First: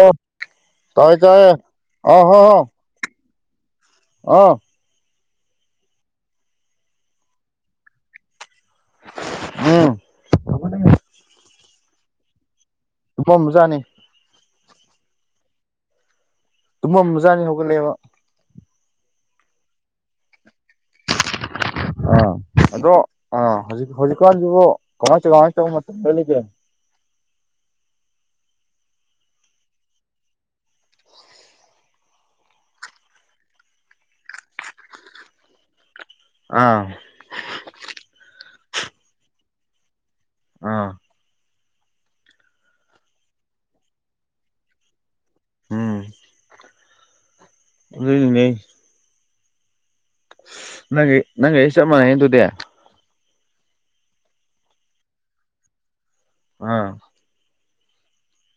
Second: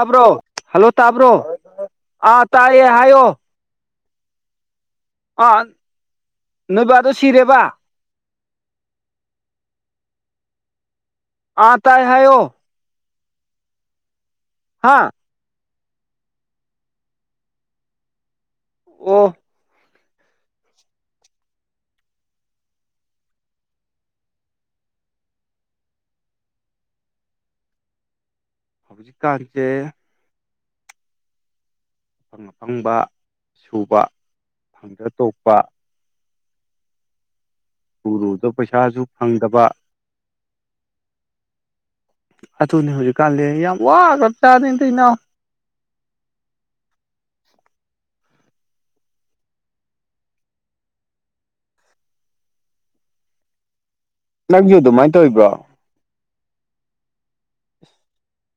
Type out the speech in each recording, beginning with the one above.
ꯑꯣ ꯍꯜꯂꯣ ꯇꯥꯏ ꯇꯥꯕ꯭ꯔꯣ ꯇꯥꯏꯌꯦ [unintelligible] ꯍꯣ ꯑꯥ ꯍꯣ ꯇꯥꯏꯌꯦ ꯍꯥꯏꯌꯣ ꯑꯥ ꯑꯥ ꯅꯣꯏꯕꯗꯣ ꯁꯤꯔꯦꯕ ꯎꯝ ꯑꯥ ꯇꯥꯏ ꯍꯥꯏꯌꫭ [unintelligible] ꯍꯥꯥ ꯑꯗꯨꯨꯝ ꯑꯃ ꯆꯥꯅꯤ ꯍꯧꯒꯠꯂꯕ ꯑꯣꯐ ꯑ ꯑꯗꯨ ꯍꯧꯖꯤꯛ ꯍꯧꯖꯤꯛꯀꯥꯟꯕꯨ ꯀꯃꯥꯏ ꯀꯥꯃꯥꯏ ꯍꯧꯖꯤꯛꯀꯥꯟꯁꯦ ꯑꯐꯪ ꯑꯐꯪꯕ ꯁꯨꯕ ꯐꯪꯗ꯭ꯔ ꯇꯣꯄ ꯑꯥ ꯎꯔꯨꯗꯕ ꯄꯩꯁꯥꯁꯨ ꯐꯪꯗꯕ ꯑꯥ ꯑꯗꯨꯊꯅꯦ ꯍꯧꯖꯤꯛꯀꯥꯟꯗꯤ ꯌꯥꯝ ꯋꯥꯒ꯭ꯔꯞ ꯆꯥꯗꯩ ꯏꯇ ꯏꯅꯥꯎ ꯎꯝ ꯂꯩꯅꯦ ꯅꯪꯒꯥ ꯑꯩꯒꯥ ꯆꯞ ꯃꯅꯩ ꯑꯗꯨꯗꯦ ꯅꯪꯁꯨ ꯑꯗꯨꯃꯥꯏꯅ ꯇꯧꯔꯤꯕ꯭ꯔꯣ ꯑꯥ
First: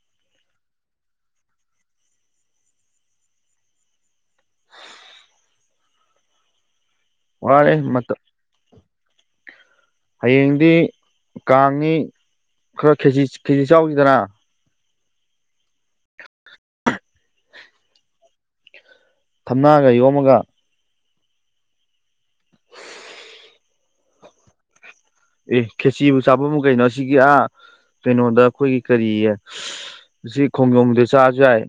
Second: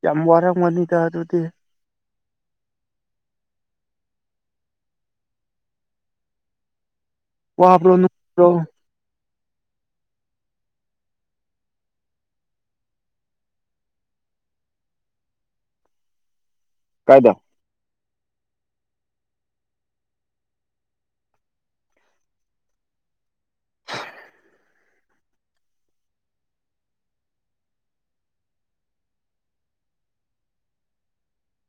ꯌꯥꯝ ꯋꯥꯔꯝꯃꯅꯤꯗꯥ ꯑꯗꯨꯗꯤ ꯋꯥꯔꯦ ꯋꯥꯕ꯭ꯔꯣ ꯃꯇꯝ ꯅꯣꯇꯔꯣ ꯍꯌꯦꯡꯗꯤ ꯀꯥꯡꯅꯤ ꯈꯔꯥ ꯈꯤꯖꯤ ꯆꯥꯔꯨꯁꯤꯗꯅ ꯀꯥꯏꯗ ꯊꯝꯅꯥꯒ ꯌꯣꯝꯃꯒ ꯑꯦ ꯈꯦꯆꯤꯕꯨ ꯆꯥꯐꯝ ꯑꯃ ꯀꯩꯅꯣ ꯑꯁꯤꯒꯤ ꯑꯥ ꯀꯩꯅꯣꯗ ꯑꯩꯈꯣꯏꯒꯤ ꯀꯔꯤꯌꯦ ꯁꯤ ꯈꯣꯡꯖꯣꯝꯗ ꯆꯥꯁꯨ ꯌꯥꯏ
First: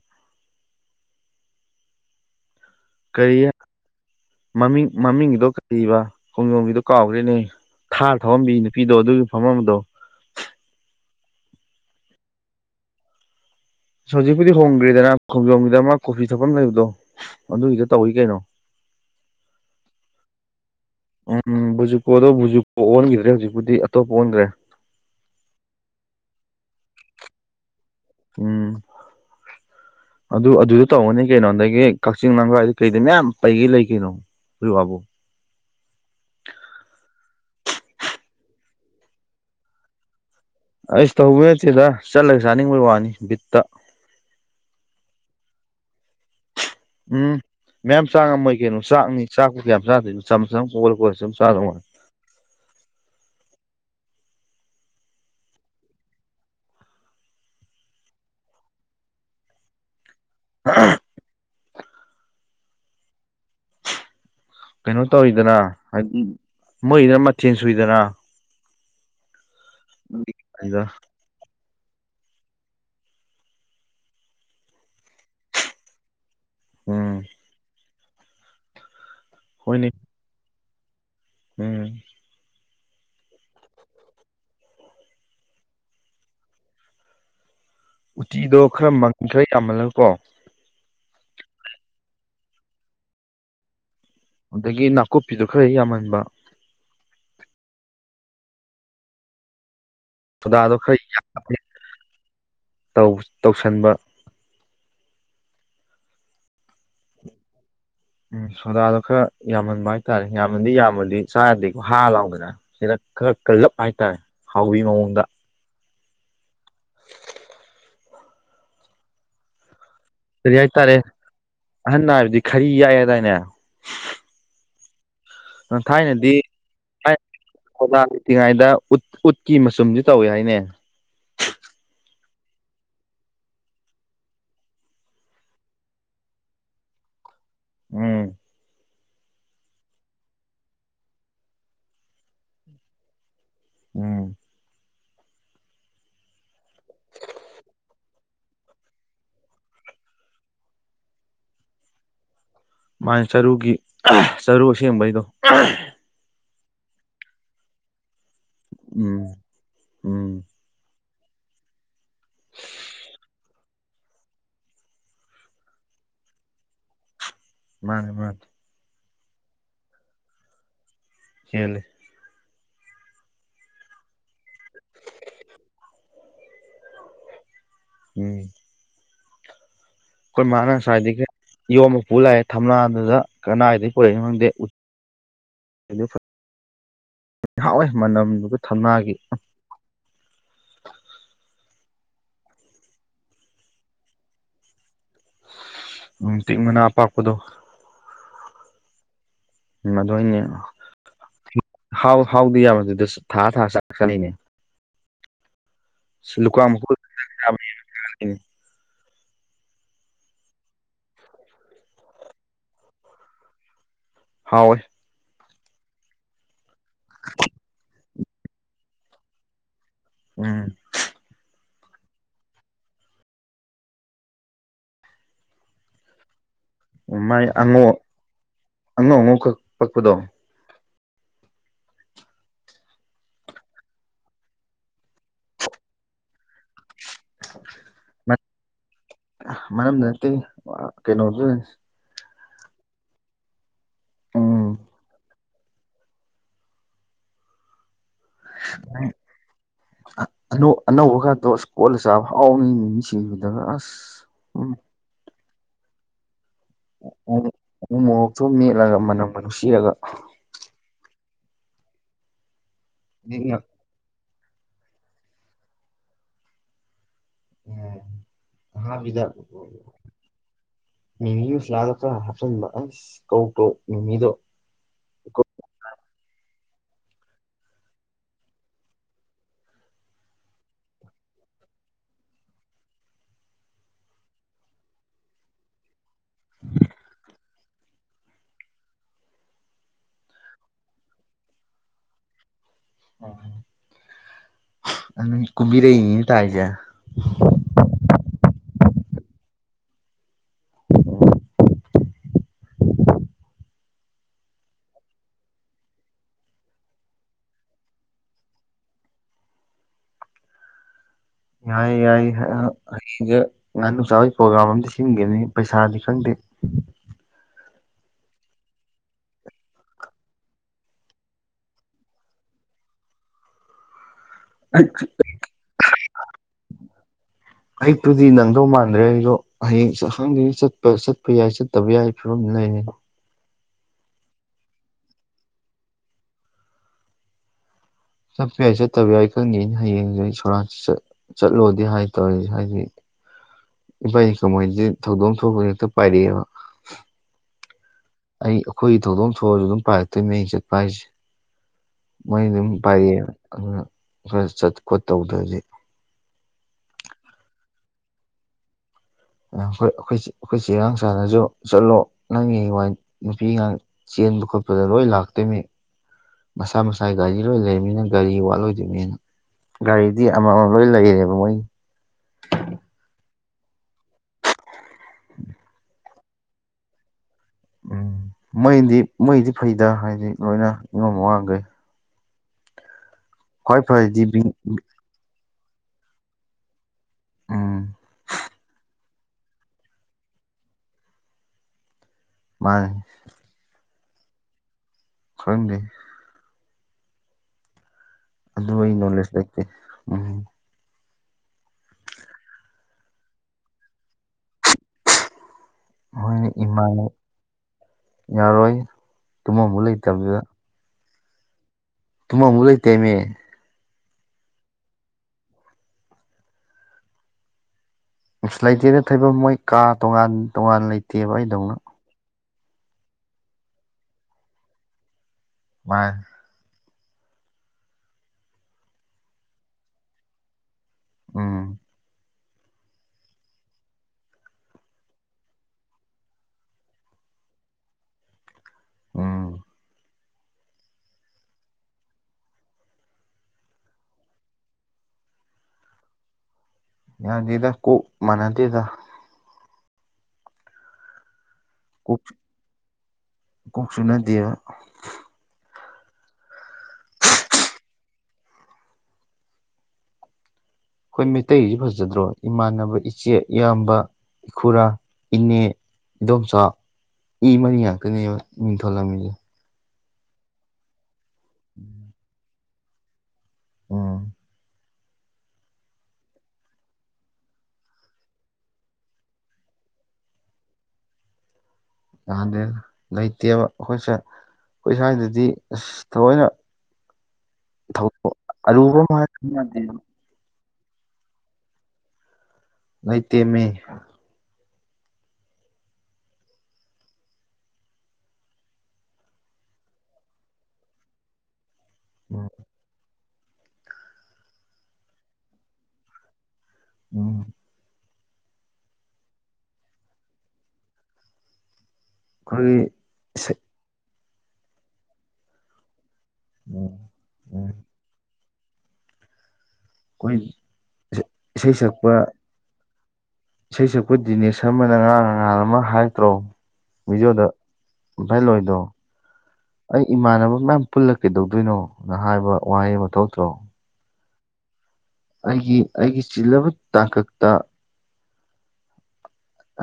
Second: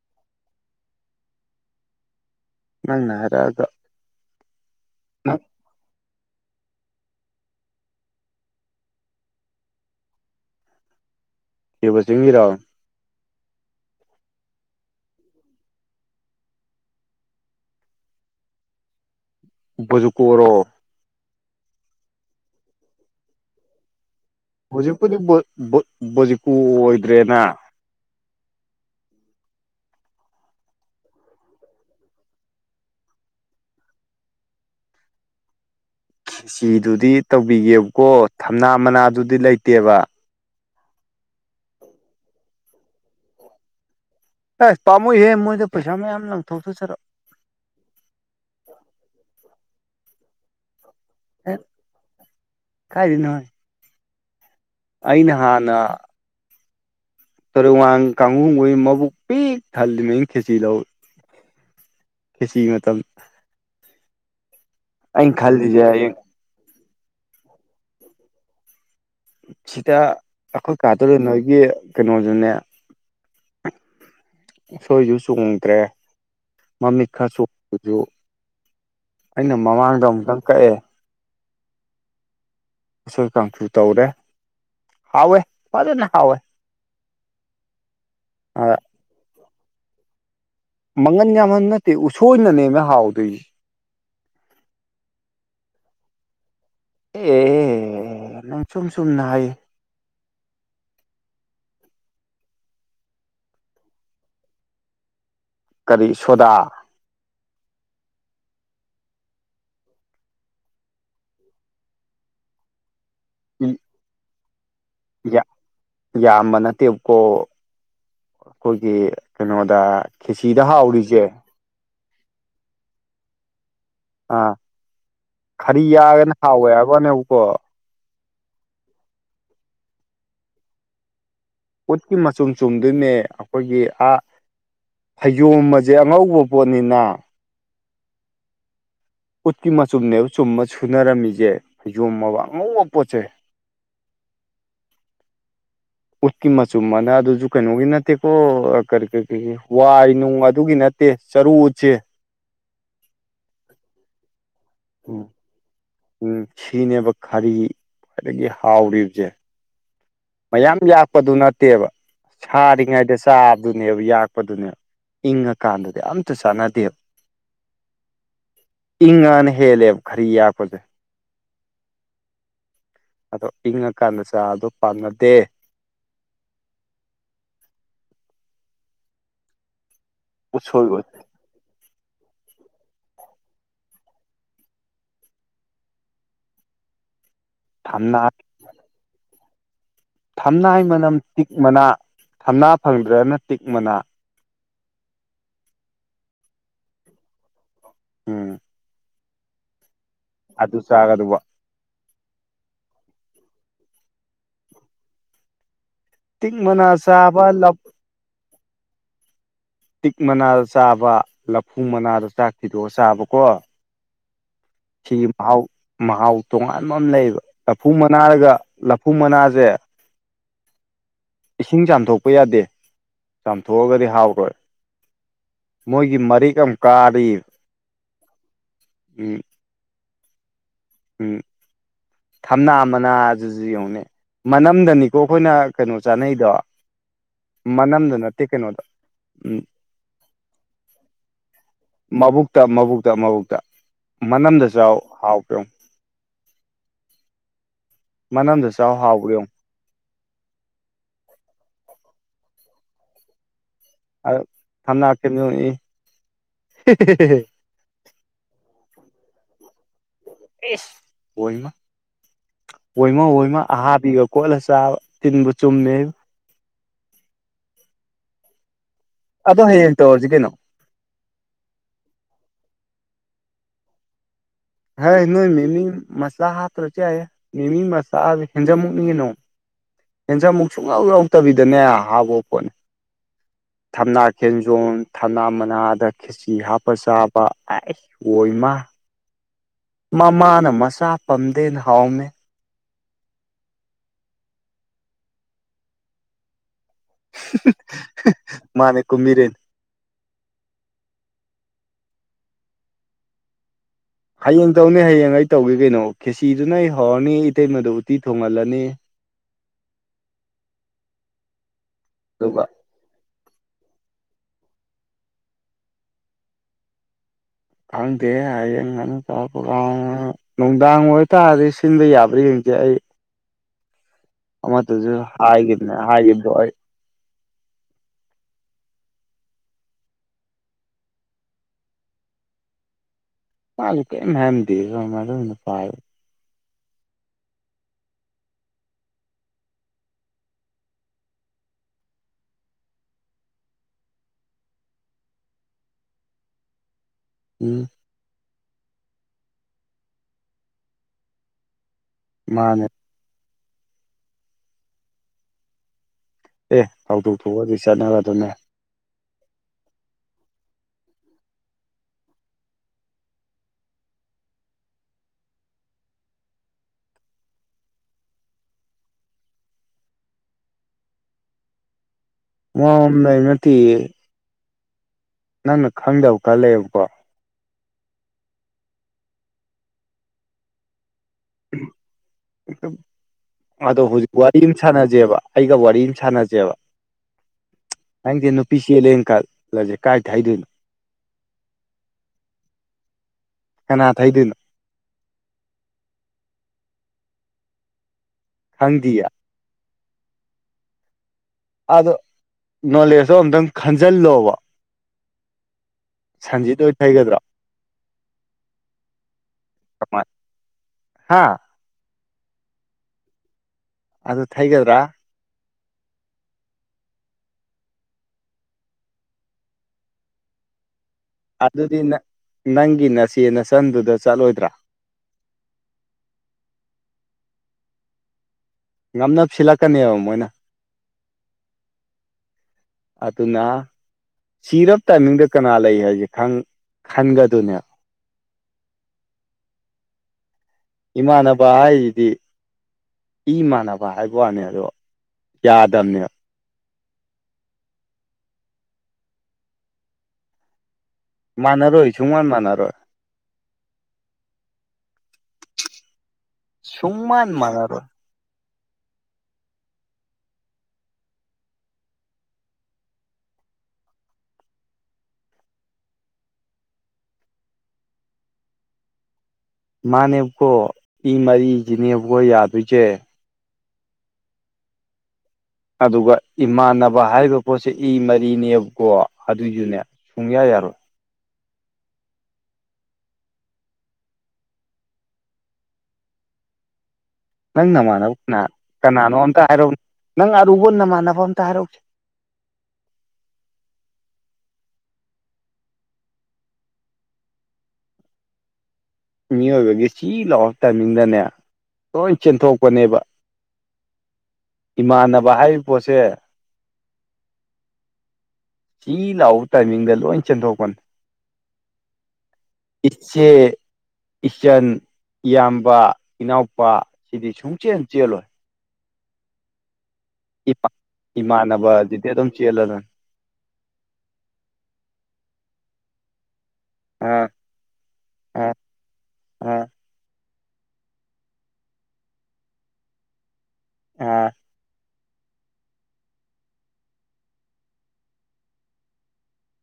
ꯅꯪꯅ ꯀꯔꯤ ꯍꯥꯏꯔꯛꯑꯒ ꯃꯃꯤꯡ ꯃꯃꯤꯡꯗꯣ ꯀꯔꯤꯕ ꯈꯣꯡꯖꯣꯝꯕꯤꯗꯣ ꯀꯥꯎꯈ꯭ꯔꯦꯅꯦ ꯊꯥꯔ ꯊꯧꯍꯝꯕꯤ ꯅꯨꯄꯤꯗꯣ ꯑꯗꯨꯒꯤ ꯐꯝꯝꯕꯗꯣ ꯗꯦꯕꯥ ꯆꯤꯡꯒꯤꯗꯣ ꯑꯁ ꯍꯧꯖꯤꯛꯄꯨꯗꯤ ꯍꯣꯡꯈꯦꯗꯅ ꯈꯣꯡꯖꯣꯝꯒꯤꯗ ꯑꯃ ꯀꯣꯐꯤ ꯊꯛꯐꯝ ꯂꯩꯕꯗꯣ ꯑꯗꯨꯒꯤꯗ ꯇꯧꯏ ꯀꯩꯅꯣ [unintelligible] ꯕꯖꯨꯀꯣꯔꯣ ꯎꯝ ꯕꯨꯖꯨꯀꯣꯗꯣ ꯕꯨꯖꯨꯀꯣ ꯑꯣꯟꯈꯤꯗ꯭ꯔꯦ ꯍꯧꯖꯤꯛꯄꯨꯗꯤ ꯑꯇꯣꯞꯄ ꯑꯣꯟꯗ꯭ꯔꯦ ꯍꯧꯖꯤꯛꯄꯨꯗꯤ ꯖꯤꯛꯀꯨ ꯑꯣꯏꯗ꯭ꯔꯦꯅ ꯎꯝ ꯑꯗꯨ ꯑꯗꯨꯗ ꯇꯧꯔꯅꯤ ꯀꯩꯅꯣ ꯑꯗꯒꯤ ꯀꯛꯆꯤꯡ ꯂꯝꯈꯥꯏꯗ ꯀꯩꯗ ꯃꯌꯥꯝ ꯄꯩꯒꯤ ꯂꯩꯀꯩꯅꯣ [unintelligible] ꯆꯤꯗꯨꯗꯤ ꯇꯧꯕꯤꯒꯦꯕꯀꯣ ꯊꯝꯅꯥ ꯃꯅꯥꯗꯨꯗꯤ ꯂꯩꯇꯦꯕ ꯑꯁ ꯇꯧꯕꯩꯅꯠꯇꯦꯗ ꯆꯠꯂꯒ ꯆꯥꯅꯤꯡꯕꯩ ꯋꯥꯅꯤ ꯕꯤꯠꯇ ꯑꯁ ꯄꯥꯃꯨꯍꯦ ꯃꯣꯏꯗ ꯄꯩꯁꯥ ꯃꯌꯥꯝ ꯂꯪꯊꯣꯛꯆꯆꯔꯛꯑꯣ ꯎꯝ ꯃꯌꯥꯝ ꯆꯥꯡꯉꯝꯃꯣꯏ ꯀꯩꯅꯣ ꯆꯥꯛꯅꯤ ꯆꯥꯛꯄꯨ ꯀꯌꯥꯝ ꯆꯥꯗꯣꯏꯦꯆꯝꯝ ꯀꯣꯜꯂ ꯀꯣꯠꯂ ꯁꯝ ꯆꯥꯔꯝꯃꯣꯏ ꯀꯥꯏꯗꯅꯣꯏ ꯑꯩꯅ ꯍꯥꯟꯅ ꯇꯧꯔꯨꯋꯥꯡ ꯀꯥꯡꯍꯨꯈꯩ ꯃꯕꯨꯛ ꯄꯤꯛ ꯊꯜꯂꯤꯅꯤ ꯑꯩꯅꯥ ꯈꯦꯆꯤ ꯇꯧꯕꯗꯥ ꯈꯦꯁꯤ ꯃꯇꯝ ꯀꯩꯅꯣ ꯑꯩꯅ ꯇꯧꯔꯤꯗꯅ ꯈꯜꯂꯤꯁꯦ ꯍꯌꯦꯡ ꯍꯥꯏꯗꯤ ꯃꯣꯏꯅ ꯃꯊꯦꯟ ꯁꯨꯏꯗꯅ ꯁꯤꯗ ꯑꯩꯈꯣꯏ ꯑꯗꯨꯗ ꯀꯥꯗꯔꯤ ꯈꯣꯏꯒꯤ ꯀꯩꯅꯣꯗꯨꯅꯦ ꯎꯁꯣꯏꯁꯨ ꯆꯣꯡꯗ꯭ꯔꯦ ꯃꯃꯤꯠ ꯎꯝ ꯈꯔ ꯁꯣꯛꯄꯁꯨ ꯑꯩꯅ ꯍꯣꯏꯅꯦ ꯃꯃꯥꯡꯗ ꯑꯃꯨꯛꯇꯪ ꯀꯛꯑꯦ ꯎꯝ ꯏꯁꯩꯣꯏ ꯀꯥꯡꯁꯨ ꯇꯧꯔꯦ ꯍꯥꯎꯋꯦ ꯐꯖꯅ ꯍꯥꯎꯋꯦ ꯎꯇꯤꯗꯣ ꯑ ꯈꯔ ꯃꯟ ꯈꯔ ꯌꯥꯝꯃꯜꯂꯒꯀꯣ ꯃꯪꯒꯟ ꯌꯥꯝꯃꯟ ꯅꯠꯇꯦ ꯎꯁꯣꯏꯅꯅꯦꯅ ꯍꯥꯎꯗꯣꯏ ꯑꯗꯒꯤ ꯅꯥꯀꯨꯞꯄꯤꯗꯨꯣ ꯈꯔꯦꯛ ꯌꯥꯝꯃꯟꯕ ꯑꯦ ꯅꯪ ꯁꯨꯝ ꯁꯨꯝꯅ ꯍꯥꯏ ꯊꯣꯗꯥꯗꯣ ꯈꯔ ꯌꯥꯝ ꯇꯧꯁꯟꯕ ꯀꯔꯤ ꯁꯣꯗꯥ [unintelligible] ꯎꯝ ꯁꯣꯗꯥꯗꯣ ꯈꯔ ꯌꯥꯝꯃꯟꯕ ꯍꯥꯏꯇꯥꯔꯦ ꯌꯥꯝꯃꯟꯗꯤ ꯌꯥꯝꯃꯗꯤ ꯆꯥꯔꯗꯦꯀꯣ ꯍꯥꯔ ꯂꯥꯎꯗꯅ ꯁꯤꯗ ꯈ ꯀꯜꯂꯞ ꯍꯥꯏꯇꯥꯔꯦ ꯍꯥꯎꯕꯤ ꯃꯑꯣꯡ ꯌꯥꯝꯕ ꯅꯠꯇꯦꯕꯀꯣ ꯑꯩꯈꯣꯏꯒꯤ ꯀꯩꯅꯣꯗ ꯀꯔꯤ ꯈꯦꯆꯤꯗ ꯍꯥꯏꯇꯥꯔꯦ ꯍꯥꯎꯔꯤꯁꯦ ꯑꯍꯟ ꯍꯥꯏꯕꯗꯤ ꯈꯔꯤ ꯌꯥꯏꯗꯥꯏꯅꯦ ꯑꯥ ꯈꯔꯤ ꯌꯥꯒꯅ ꯍꯥꯎꯋꯦ ꯌꯥꯕꯅꯦꯕꯀꯣ ꯀꯅꯥ ꯂꯩꯇꯤꯉꯥꯏꯗ ꯎꯠ ꯎꯠꯀꯤ ꯃꯆꯨꯝꯗꯤ ꯇꯧꯏꯦ ꯍꯥꯏꯅꯦ ꯎꯠꯀꯤ ꯃꯆꯨꯝ ꯆꯨꯝꯗꯣꯏꯅꯦ ꯑꯩꯈꯣꯏꯒꯤ ꯐꯩꯖꯣꯝ ꯑꯁꯦ ꯑꯉꯧꯕ ꯄꯣꯠꯅꯤꯅ ꯎꯝ ꯎꯠꯀꯤ ꯃꯆꯨꯝꯅꯦꯕ ꯆꯨꯝꯕ ꯁꯨꯅꯔꯝꯃꯤꯁꯦ ꯐꯩꯖꯣꯝꯃꯕ ꯑꯉꯧꯕ ꯄꯣꯠꯁꯦ ꯎꯝ ꯎꯠꯀꯤ ꯃꯆꯨꯝ ꯑꯃꯅ ꯑꯗꯨꯁꯨ ꯀꯩꯅꯣꯒꯤ ꯅꯠꯇꯦꯀꯣ ꯀꯔꯤ ꯀꯔꯤ ꯀ ꯋꯥꯏ ꯅꯨꯡ ꯑꯗꯨꯒꯤꯠꯇ ꯆꯔꯨ ꯎꯆꯦ ꯃꯥꯅꯦ ꯆꯔꯨꯒꯤ ꯆꯔꯨ ꯑꯁꯦꯡꯕꯩꯗꯣ ꯎ ꯁꯤꯅꯦꯕ ꯈꯔꯤ ꯈ꯭ꯋꯥꯏꯗꯒꯤ ꯍꯥꯎꯔꯤꯕꯁꯦ ꯎꯝ ꯎꯝ ꯃꯌꯥꯝ ꯌꯥꯛꯄꯗꯨ ꯅꯠꯇꯦꯕ ꯁꯥꯔꯤꯉꯩꯗ ꯆꯥꯕ ꯑꯗꯨꯅꯦꯕ ꯌꯥꯛꯄꯗꯨꯅꯦꯕ ꯏꯪꯉꯀꯥꯟꯗꯗꯤ ꯑꯝꯇ ꯆꯥꯟꯅꯗꯦꯕ ꯃꯥꯅꯦ ꯃꯥꯅꯦ ꯏꯪꯉꯅ ꯍꯦꯜꯂꯦꯕ ꯈꯔꯤ ꯌꯥꯛꯄꯁꯦ ꯀꯦꯅꯦ ꯑꯗꯣ ꯏꯪꯉꯀꯥꯟꯗ ꯆꯥ ꯑꯗꯨ ꯄꯥꯝꯅꯗꯦ ꯎꯝ ꯑꯩꯈꯣꯏ ꯃꯥꯅ ꯎꯁꯣꯏ ꯑꯣꯏ ꯉꯁꯥꯏꯗꯒꯤ ꯌꯣꯝꯕ ꯄꯨ ꯂꯥꯛꯑꯦ ꯊꯝꯅꯥꯗꯨꯗ ꯀꯅꯥꯏꯗꯒꯤ ꯄꯨꯔꯛꯏꯣ ꯈꯪꯗꯦ ꯍꯥꯎꯋꯦ ꯊꯝꯅꯥ ꯃꯅꯝꯗꯨꯒ ꯊꯝꯅꯥꯒꯤ ꯊꯝꯅꯥꯏ ꯃꯅꯝ ꯇꯤꯛ ꯃꯅꯥ ꯊꯝꯅꯥ ꯐꯪꯗ꯭ꯔꯅ ꯇꯤꯛ ꯃꯅꯥ ꯑꯇꯤꯟ ꯃꯅꯥ ꯑꯄꯥꯄꯗ ꯎꯝ ꯑꯗꯨꯏꯅꯦ ꯑꯗꯨ ꯆꯥꯒꯗꯧꯕ ꯍꯥꯎ ꯍꯥꯎꯗꯤ ꯌꯥꯕꯗꯨꯗ ꯊꯥ ꯊꯥ ꯆ ꯆꯠꯂꯤꯅꯦ ꯁꯤ ꯇꯤꯛ ꯂꯨꯀ ꯃꯅꯥ ꯆꯥꯕ ꯇꯤꯛ ꯃꯅꯥꯗ ꯆꯥꯕ ꯂꯐꯨ ꯃꯅꯥꯗ ꯆꯥꯛ ꯊꯤꯗꯣꯛꯑ ꯆꯥꯕꯀꯣ ꯍꯥꯎ ꯍ ꯁꯤꯒꯤ ꯃꯍꯥꯎ ꯃꯍꯥꯎ ꯇꯣꯉꯥꯟꯕ ꯑꯃ ꯂꯩꯌꯦꯕ ꯂꯐꯨ ꯃꯅꯥꯔꯒ ꯂꯐꯨ ꯃꯅꯥꯁꯦ ꯎꯝ ꯏꯁꯤꯡ ꯆꯥꯝꯊꯣꯛꯄ ꯌꯥꯗꯦ ꯆꯥꯝꯊꯣꯛꯑꯒꯗꯤ ꯍꯥꯎꯈ꯭ꯔꯣꯏ ꯃꯣꯏꯒꯤ ꯃꯔꯤꯒꯝ ꯑꯣ ꯃꯥꯏ ꯑꯉꯧ ꯑꯉꯧ ꯎꯝ ꯑꯉꯧꯛ ꯄꯛꯄꯗꯣ ꯎꯝ ꯊꯝꯅꯥ ꯃꯅꯥꯖꯁꯨ ꯌꯦꯡꯉꯨꯅꯦ ꯃꯅꯝꯗꯅꯤꯀꯣ ꯑꯩꯈꯣꯏꯅ ꯀꯩꯅꯣ ꯆꯥꯅꯩꯗꯣ ꯃꯅꯝꯗ ꯅꯠꯇꯦ ꯀꯩꯅꯣꯗ ꯎꯝ ꯃꯅꯝꯗ ꯅꯠꯇꯦ ꯀꯩꯅꯣꯗꯨ ꯃꯕꯨꯛꯇ ꯃꯕꯨꯛꯇ ꯃꯕꯨꯛꯇ ꯃꯅꯝꯗ ꯎꯝ ꯆꯥꯎ ꯍꯥꯎ ꯄꯨꯉ ꯃꯅꯝꯗ ꯆꯥꯎꯍ ꯍꯥꯎꯕ꯭ꯔꯨꯛ ꯧ ꯑꯅꯧꯕ ꯈꯗꯣ ꯑꯁ ꯀꯣꯜꯂ ꯆꯥꯕ ꯐꯥꯎꯅꯤ ꯃꯤꯁꯤꯡꯕꯗꯒ ꯑꯁ ꯑ ꯎꯝ ꯊꯝꯅ ꯎ ꯃꯣꯔꯣꯛꯇꯨꯝ ꯃꯦꯠꯂꯒ ꯃꯅꯝꯒ ꯅꯨꯡꯁꯤꯔꯒ ꯑꯣꯏ ꯑꯣꯏꯃ ꯃꯦꯠꯂ ꯑꯣꯏꯃ ꯑꯍꯥꯕꯤ ꯀꯣꯜ ꯍꯁꯥ ꯇꯤꯟꯕꯨ ꯆꯨꯝꯃꯦ ꯀꯥꯕꯤꯗ ꯑꯗꯣ ꯍꯌꯦꯡ ꯇꯧꯔꯖꯤꯒꯦꯩꯅꯣ ꯁ ꯍꯥ ꯀꯧꯣꯣ ꯍ ꯅꯣꯏ ꯃꯤꯃꯤ ꯃꯁꯥ ꯍꯥꯊꯔꯆ ꯃꯤꯦꯃꯤ ꯃꯁꯥ ꯍꯦꯟꯖꯝꯃꯛꯅꯤꯅꯣ ꯌꯦꯦꯟꯁꯟꯃꯨꯛ ꯁꯨꯡꯂꯧ ꯌꯥꯎꯗꯕꯤꯗꯅꯦ ꯍꯥꯞꯄ ꯄꯣꯠꯅꯦ ꯊꯝꯅꯥ ꯈꯦꯟꯖꯣ ꯊꯝꯅꯥ ꯃꯅꯥꯗ ꯈꯦꯆꯤ ꯍꯥꯞꯄ ꯆꯥꯕ ꯑꯩ ꯑꯣꯏꯃ ꯃꯃꯥꯅ ꯃꯆꯥ ꯄꯝꯗꯦꯅ ꯍꯥꯎꯃꯦ ꯑꯣ ꯑ ꯀꯨꯕꯤꯔ ꯏ ꯇ ꯍꯥꯏꯖ ꯃꯥꯅꯦ ꯀꯨꯝꯃꯤꯔꯦꯟ ꯍꯌꯦꯡ ꯇꯧꯅꯤ ꯍꯌꯦꯡ ꯑꯩ ꯇꯧꯒꯦ ꯀꯩꯅꯣ ꯈꯦꯁꯤꯗꯨꯅ ꯑꯩ ꯍꯧꯔꯅꯤ ꯏꯇꯩꯃꯗ ꯎꯇꯤ ꯊꯣꯡꯍꯜꯂꯅꯤ ꯌꯥꯏ ꯌꯥꯏ ꯑꯗꯨꯒ ꯑꯍꯁ ꯉꯍꯥ ꯅꯨꯡꯁꯥꯒꯤ ꯄ꯭ꯔꯣꯒ꯭ꯔꯥꯝ ꯑꯝ ꯁꯤꯟꯈꯤꯕꯅꯤ ꯄꯩꯁꯥꯗꯤ ꯈꯪꯗꯦ ꯈꯪꯗꯦ ꯍꯌꯦꯡꯅ ꯇꯄ ꯅꯨꯡꯗꯥꯡ ꯑꯣꯏꯇꯥꯔꯗꯤ ꯁꯤꯟꯗ ꯌꯥꯕ꯭ꯔꯥ ꯌꯦꯡꯁꯦ ꯑꯩ ꯑꯃꯠꯇꯁꯨ ꯍꯥꯏꯒꯤꯗꯅꯦ ꯍꯥꯏꯈꯤꯕꯗꯣ ꯑꯩ ꯑꯌꯨꯛꯇꯨꯗꯤ ꯅꯪꯗꯧ ꯃꯥꯟꯗ꯭ꯔꯦ ꯑꯩꯗꯣ ꯍꯌꯦꯡ ꯍꯪꯗ ꯆꯠꯄ ꯆꯠꯄ ꯌꯥꯏ ꯆꯠꯇꯕ ꯌꯥꯏ ꯐꯤꯕꯝꯗꯨ ꯂꯩꯔꯤ ꯃꯥ ꯀꯩ ꯍꯥꯏꯦꯝꯗꯤꯔꯄꯥꯜ ꯆꯠꯄ ꯌꯥꯏ ꯆꯠꯇꯕ ꯌꯥꯏ ꯈꯪꯗꯦꯩꯅ ꯍꯌꯦꯡꯁ ꯁꯣꯔꯥꯟ ꯆꯠ ꯆꯠꯂꯣꯗꯤ ꯍꯥꯏꯇꯥꯧꯔꯦ ꯍꯥꯏꯗꯤ ꯏꯐ ꯏꯅꯤ ꯀꯃꯥꯏꯁꯤ ꯊꯧꯗꯣꯛ ꯊꯣꯛꯄ ꯍꯦꯛꯇ ꯄꯥꯏꯔꯛꯑꯦꯕ ꯎꯝ ꯑꯩ ꯑꯩꯈꯣꯏꯒꯤ ꯊꯧꯗꯣꯛ ꯊꯣꯛꯑꯁꯨ ꯑꯗꯨꯝ ꯄꯥꯏꯔꯛꯇꯣꯏꯅꯦ ꯑꯩꯅ ꯆꯠꯄ ꯍꯥꯏꯁꯦ ꯃꯣꯏ ꯑꯗꯨꯝ ꯃꯥꯅꯦ ꯄꯥꯏꯔꯛꯑꯦ ꯑꯗꯨ ꯈꯔ ꯆꯠ ꯈꯣꯠ ꯇꯧꯗ꯭ꯔꯗꯤ ꯑꯦ ꯐꯥꯎꯗꯣꯛ ꯊꯣꯛꯣꯛꯑ ꯑꯗꯨꯗꯤ ꯆꯠꯅꯔꯗꯅꯦ ꯑꯩꯈꯣꯏ ꯆꯦ ꯏꯔꯥꯡ ꯆꯥꯅꯁꯨ ꯆꯠꯂꯣ ꯅꯪꯒꯤ ꯅꯨꯄꯤꯥꯡ ꯆꯦꯟꯕ ꯈꯣꯠꯄꯗ ꯂꯣꯏ ꯂꯥꯛꯇꯣꯏꯅꯤ ꯃꯁꯥ ꯃꯁꯥ ꯒꯥꯔꯤ ꯂꯣꯏ ꯂꯩꯃꯤꯅꯤꯅ ꯒꯥꯔꯤ ꯋꯥꯠꯂꯣꯏꯗꯅꯤꯅ ꯒꯥꯔꯤꯗꯤ ꯑꯃ ꯑꯃ ꯂꯣꯏ ꯂꯩꯔꯦꯕ ꯃꯣꯏ ꯃꯅꯩꯅꯠꯇ [inaudible] ꯅꯪꯅ ꯈꯪꯗꯕ ꯀꯔ ꯂꯩꯌꯦꯕꯀꯣ ꯎꯝ ꯃꯩꯗꯤ ꯃꯩꯗꯤ ꯐꯩꯗ ꯍꯥꯏꯗꯤ ꯂꯣꯏꯅ ꯏꯪꯉꯣꯝ ꯋꯥꯥꯡꯈꯩ ꯈ꯭ꯋꯥꯏ ꯑꯗꯣ ꯐꯔꯤꯗꯤ ꯍꯧꯖꯤ ꯋꯥꯅ ꯖꯦꯕ ꯑꯩꯒ ꯋꯥꯔꯤ ꯑꯃ ꯁꯥꯟꯅꯖꯦꯕ ꯎꯝ ꯍꯪꯗꯦꯅꯣ ꯄꯤꯁꯂ ꯌꯦꯡ ꯀꯂꯦ ꯀꯥꯏꯇ ꯍꯥꯏꯗꯣꯏꯅꯣ ꯃꯥ ꯀꯩꯅ ꯊꯩꯗꯅ ꯈꯗꯤ ꯑꯗꯨ ꯑꯩ ꯈꯪꯗꯤꯌꯦ ꯅꯣꯂꯦꯖ ꯂꯩꯇꯦ ꯎꯝ ꯑꯗꯣ ꯅꯣꯂꯦꯖꯇꯣ ꯑꯨꯛꯇꯪ ꯈꯟꯖꯜꯂꯣꯕ ꯃꯣꯏꯅ ꯁꯟꯖꯤꯠ ꯑꯣꯏ ꯏꯃꯥꯟꯅ ꯊꯩꯒꯗ꯭ꯔꯣ ꯌꯥꯔꯣꯏ ꯇꯃꯕꯨ ꯂꯩꯇꯕꯤꯗ ꯍꯥꯥ ꯇꯨꯝꯕꯝꯕꯧ ꯂꯩꯇꯦꯃꯤ ꯑꯗꯨ ꯊꯩꯒꯗ꯭ꯔꯥ ꯑꯁ ꯂꯩꯇꯦꯗ ꯊꯩꯕꯝ ꯃꯣꯏ ꯀꯥ ꯇꯣꯉꯥꯟ ꯇꯣꯉꯥꯟꯅ ꯂꯩ ꯑꯗꯨꯗꯤ ꯅ ꯅꯪꯒꯤ ꯅꯆꯦ ꯅꯆꯟꯗꯨꯗ ꯆꯠꯂꯣꯏꯗ꯭ꯔꯥ ꯃꯥꯥꯏ ꯉꯝꯅꯕ ꯁꯤꯜꯂꯛꯀꯅꯦꯕ ꯃꯣꯏꯅ ꯎꯝ ꯑꯗꯨꯅ ꯆꯤꯔꯞ ꯇꯥꯏꯃꯤꯡꯗ ꯀꯅꯥ ꯂꯩ ꯍꯥꯏꯖꯦ ꯈꯪ ꯈꯟꯒꯗꯣꯏꯅꯦꯕ ꯎꯝ ꯏꯃꯥꯟꯅꯕ ꯍꯥꯏꯖꯤꯗꯤ ꯏ ꯃꯥꯟꯅꯕ ꯍꯥꯏꯕ ꯋꯥꯅꯦ ꯑꯗꯣ ꯌꯥꯗꯅꯦꯕ ꯌꯥꯗꯦꯗ ꯀꯣꯛ ꯃꯅꯥꯗꯦꯗ ꯃꯥꯟꯅꯔꯣꯏ ꯀꯣꯛ ꯁꯨꯡ ꯃꯥꯟ ꯃꯥꯟꯅꯔꯣꯏ ꯀꯣꯛ ꯆꯨꯅꯗꯦꯕ ꯁꯨꯡꯃꯥꯟ ꯃꯥꯟꯅꯔꯣꯏ ꯑꯩꯈꯣꯏ ꯃꯩꯇꯩꯁꯤ ꯐꯖꯗ꯭ꯔꯣ ꯏꯃꯥꯟꯅꯕ ꯏꯆꯦ ꯏꯌꯥꯝꯕ ꯏꯈꯨꯔꯥ ꯏꯅꯦ ꯏꯗꯣꯝꯆꯥ ꯏ ꯃꯔꯤ ꯉꯥꯛꯇꯅꯦꯕ ꯃꯤꯡ ꯊꯣꯂꯝꯃꯤꯁꯦ ꯃꯥꯅꯦꯕꯀꯣ ꯏ ꯃꯔꯤꯖꯤꯅꯦꯕꯀꯣ ꯌꯥꯗꯣꯏꯖꯦ ꯑꯣ ꯑꯗꯨꯒ ꯏꯃꯥꯟꯅꯕ ꯍꯥꯏꯔꯤꯕ ꯄꯣꯠꯁꯦ ꯏ ꯃꯔꯤꯅꯦꯕꯀꯣ ꯑꯗꯨꯏꯁꯨꯅꯦ ꯁꯨꯡꯌꯥ ꯌꯥꯔꯣꯏ ꯌꯥꯥꯟꯗꯦ ꯂꯩꯇꯦꯕ ꯑꯩꯈꯣꯏꯁꯦ ꯈꯣꯏ ꯁ꯭ꯋꯥꯏꯗꯗꯤ ꯑꯁ ꯊꯑꯣꯏꯅ ꯅꯪ ꯅꯃꯥꯟꯅꯕ ꯀꯅꯥ ꯑꯔꯨꯕ ꯑꯃ ꯀꯅꯥꯅꯣ ꯍꯥꯏ ꯑꯝꯇ ꯌꯥꯗꯦ ꯍꯥꯏꯔꯛꯎ ꯅꯪ ꯑꯔꯨꯕ ꯅꯃꯥꯟꯅꯕ ꯑꯝꯇ ꯍꯥꯏꯔꯛꯎꯁꯦ ꯂꯩꯇꯦꯃꯤ ꯃꯤꯑꯣꯏꯕꯒꯤ ꯆꯤ ꯂꯥꯎꯔ ꯇꯥꯏꯃꯤꯡꯗꯅꯦ ꯂꯣꯏ ꯎꯝ ꯆꯦꯟꯊꯣꯛ ꯄꯅꯦꯕ ꯏꯃꯥꯟꯅꯕ ꯍꯥꯏꯔꯤꯕ ꯄꯣꯠꯁꯦ ꯎꯝ ꯆꯤ ꯂꯥꯎ ꯇꯥꯏꯃꯤꯡꯗ ꯂꯣꯏ ꯆꯦꯟꯊꯣꯛꯄꯅꯤ ꯑꯩꯈꯣꯏꯒꯤ ꯏꯆꯦ ꯏꯆꯟ ꯏꯌꯥꯝꯕ ꯏꯅꯥꯎꯄꯥ ꯎꯝ ꯁꯤꯗꯤ ꯎꯝ ꯁꯨꯡꯆꯦꯟ ꯆꯦꯜꯂꯣꯏ ꯑꯩꯈꯣꯏ ꯏꯄꯥ ꯏꯁꯩ ꯏꯃꯥꯟꯅꯕ ꯁꯛꯄ ꯑꯗꯨꯗꯤ ꯑꯗꯨꯝ ꯆꯦꯜꯂꯗꯝꯅꯤ ꯏꯁꯩ ꯁꯛꯄꯨ ꯗꯤꯅꯦꯁ ꯁꯔꯃꯅ ꯉꯔꯥꯡ ꯅꯉꯥꯥꯟ ꯑꯃ ꯍꯥꯏꯗꯣ ꯑ ꯕꯤꯗꯤꯌꯣꯗ ꯚꯥꯏ ꯑ ꯂꯣꯏꯗꯣ ꯑ ꯑꯩ ꯏꯃꯥꯟꯅꯕ ꯃꯌꯥꯝ ꯄꯨꯜꯂ ꯀꯩꯗꯧꯗꯣꯏꯅꯣꯅ ꯍꯥꯏꯕ ꯋꯥꯍꯩ ꯑꯃ ꯊꯣꯛꯂꯛꯇ꯭ꯔꯣ ꯑꯥ ꯑꯩꯒꯤ ꯑꯩꯒꯤ ꯆꯤꯜꯂꯕ ꯇꯥꯡꯀꯛꯇ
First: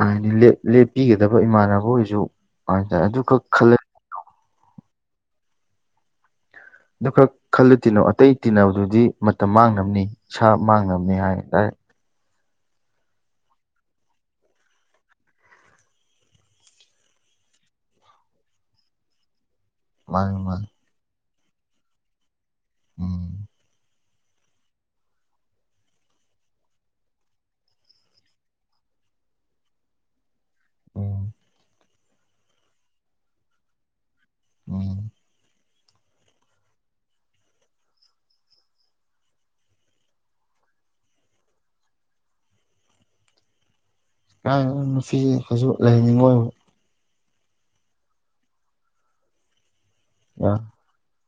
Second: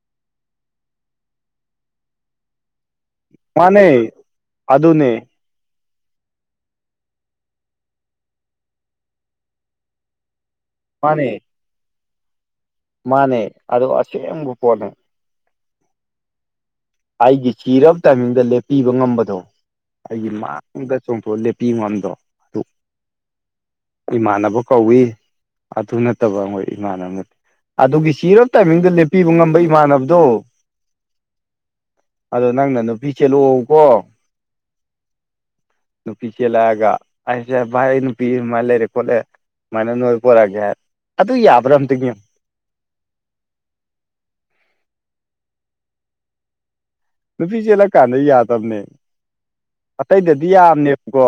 ꯍꯥꯏꯗꯤ ꯂꯦꯞꯄꯤꯒꯗꯕ ꯏꯃꯥꯟꯅꯕ ꯑꯣꯏꯁꯨ ꯍꯥꯏꯇꯥꯔꯦ ꯑꯗꯨꯈꯛ ꯈꯜꯂ ꯃꯥꯅꯦ ꯑꯗꯨꯅꯦ ꯑꯗꯨ ꯈꯛ ꯈꯜꯂ ꯇꯤꯟꯅꯧ ꯑꯇꯩ ꯇꯤꯟꯅꯕꯗꯨꯗꯤ ꯃꯇꯝ ꯃꯥꯡꯅꯕꯅꯤ ꯏꯁꯥ ꯃꯥꯡꯅꯕꯅꯤ ꯃꯥꯅꯦ ꯍꯥꯏ ꯗꯥꯢꯔꯦꯛ ꯃꯥꯅꯦ ꯑꯗꯣ ꯑꯁꯦꯡꯕ ꯄꯣꯠꯅꯦ ꯑꯩꯒꯤ ꯆꯤꯔꯕ ꯇꯥꯏꯃꯤꯡꯗ ꯂꯦꯞꯄꯤꯕ ꯉꯝꯕꯗꯣ ꯑꯩꯒꯤ ꯃꯥꯅꯤ ꯃꯥꯅꯤ ꯃꯥꯡꯗ ꯆꯣꯡꯊꯣꯛ ꯂꯦꯞ [unintelligible] ꯎꯝ ꯏꯃꯥꯟꯅꯕ ꯀꯧꯏ ꯑꯗꯨ ꯅꯠꯇꯕ ꯑꯩꯈꯣꯏ ꯏꯃꯥꯟꯅꯕꯅ ꯑꯗꯨꯒꯤ ꯆꯤꯔꯕ ꯇꯥꯏꯃꯤꯡꯗ ꯂꯦꯞꯄꯤꯕ ꯉꯝꯕ ꯏꯃꯥꯟꯅꯕꯗꯣ ꯑꯣ ꯑꯗꯣ ꯅꯪꯅ ꯅꯨꯄꯤ ꯆꯦꯜꯂꯣꯑꯣꯀꯣ ꯎꯝ ꯅꯨꯄꯤ ꯆꯦꯜꯂꯛꯑꯒ ꯑꯩꯁꯦ ꯚꯥꯏ ꯑꯩ ꯅꯨꯄꯤ ꯑꯃ ꯂꯩꯔꯦ ꯈꯣꯠꯂꯦ ꯑꯝꯃꯥꯏꯅ ꯅꯣꯏ ꯄꯣꯔꯛꯒꯦ ꯍꯥꯏ ꯑꯗꯨ ꯌꯥꯕ꯭ꯔꯥ ꯑꯝꯇꯪ ꯌꯦꯡꯉꯨ ꯀꯥꯏꯗꯩꯅꯣ ꯅꯨꯄꯤ [unintelligible] ꯁꯨ ꯂꯩꯍꯟꯅꯤꯡꯉꯣꯏꯕ ꯅꯨꯄꯤ ꯆꯦꯜꯂꯛꯀꯥꯟꯗ ꯌꯥꯗꯕꯅꯦ ꯑꯇꯩꯗꯗꯤ ꯎꯝ ꯌꯥꯕꯅꯦꯕꯀꯣ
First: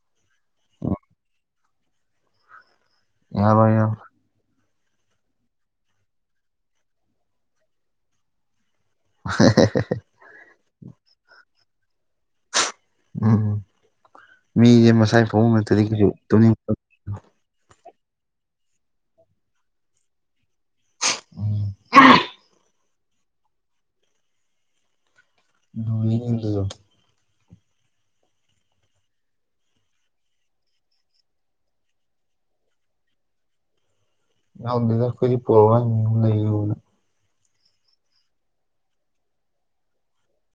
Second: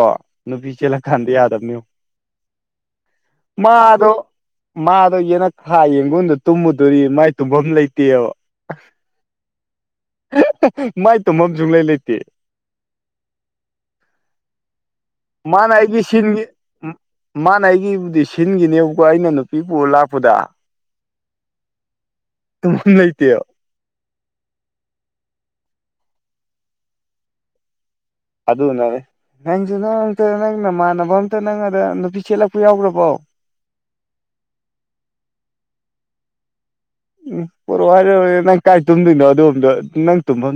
ꯅꯨꯄꯤ ꯆꯦꯜꯂꯛꯀꯥꯟꯗ ꯌꯥꯗꯕꯅꯦ ꯌꯦꯡꯉꯣ ꯌꯥꯔꯣꯏ ꯌꯥꯔꯣꯏ ꯃꯥꯗꯣ ꯃꯥꯗꯣ ꯌꯦꯅꯈꯥ ꯌꯦꯡꯒꯣꯟꯗ ꯇꯨꯝꯃꯨꯗꯣꯔꯤ ꯃꯥꯏ ꯇꯨꯝꯕꯝ ꯂꯩꯇꯦꯕ [unintelligible] [unintelligible] ꯃꯥꯏ ꯇꯨꯝꯐꯝ ꯁꯨꯡꯂꯩ ꯂꯩꯇꯦ ꯎꯝ ꯃꯤꯁꯦ ꯃꯁꯥꯏ ꯐꯃꯨꯡ ꯃꯥꯅ ꯅꯠꯇꯗꯤ ꯑꯩꯒꯤ ꯀꯩꯁꯨ ꯁꯤꯟꯒꯤ ꯇꯨꯝꯅꯤꯡ ꯄꯣꯟ__ ꯃꯥꯅ ꯑꯩꯒꯤꯕꯨꯗꯤ ꯁꯤꯟꯒꯤꯅꯦꯕꯀꯣ ꯑꯩꯅ ꯅꯨꯄꯤ ꯄꯨꯔ ꯂꯥꯛꯄꯗ ꯎꯝ [unintelligible] ꯂꯩꯇꯦꯕ ꯂꯨꯔꯤꯅꯦ ꯑꯗꯨꯁꯨ ꯑꯗꯨ ꯎꯅꯕꯩ ꯅꯪꯁꯨ ꯅꯪ ꯑꯇ ꯅꯪ ꯅꯃꯥꯟꯅꯕ ꯑꯝꯇ ꯅꯪ ꯑꯗ ꯅꯨꯄꯤ ꯆꯦꯜꯂꯛꯄ ꯌꯥꯎꯒ꯭ꯔꯕꯣ ꯌꯥꯎꯗꯦꯗ ꯑꯈꯣꯏꯗꯤ ꯄꯨꯔꯛꯑꯣ ꯍꯥꯏꯅꯦ ꯑꯗꯨꯝ ꯂꯩꯌꯨꯅ ꯎꯝ ꯄꯣꯔꯛꯑꯣ ꯍꯥꯏꯔꯣꯌꯦ ꯅꯪ ꯀꯥꯏ ꯇꯨꯝ ꯗꯣꯏꯅꯣ ꯑꯗꯨ ꯑꯝꯇ ꯅꯪ ꯇꯨꯝꯐꯝ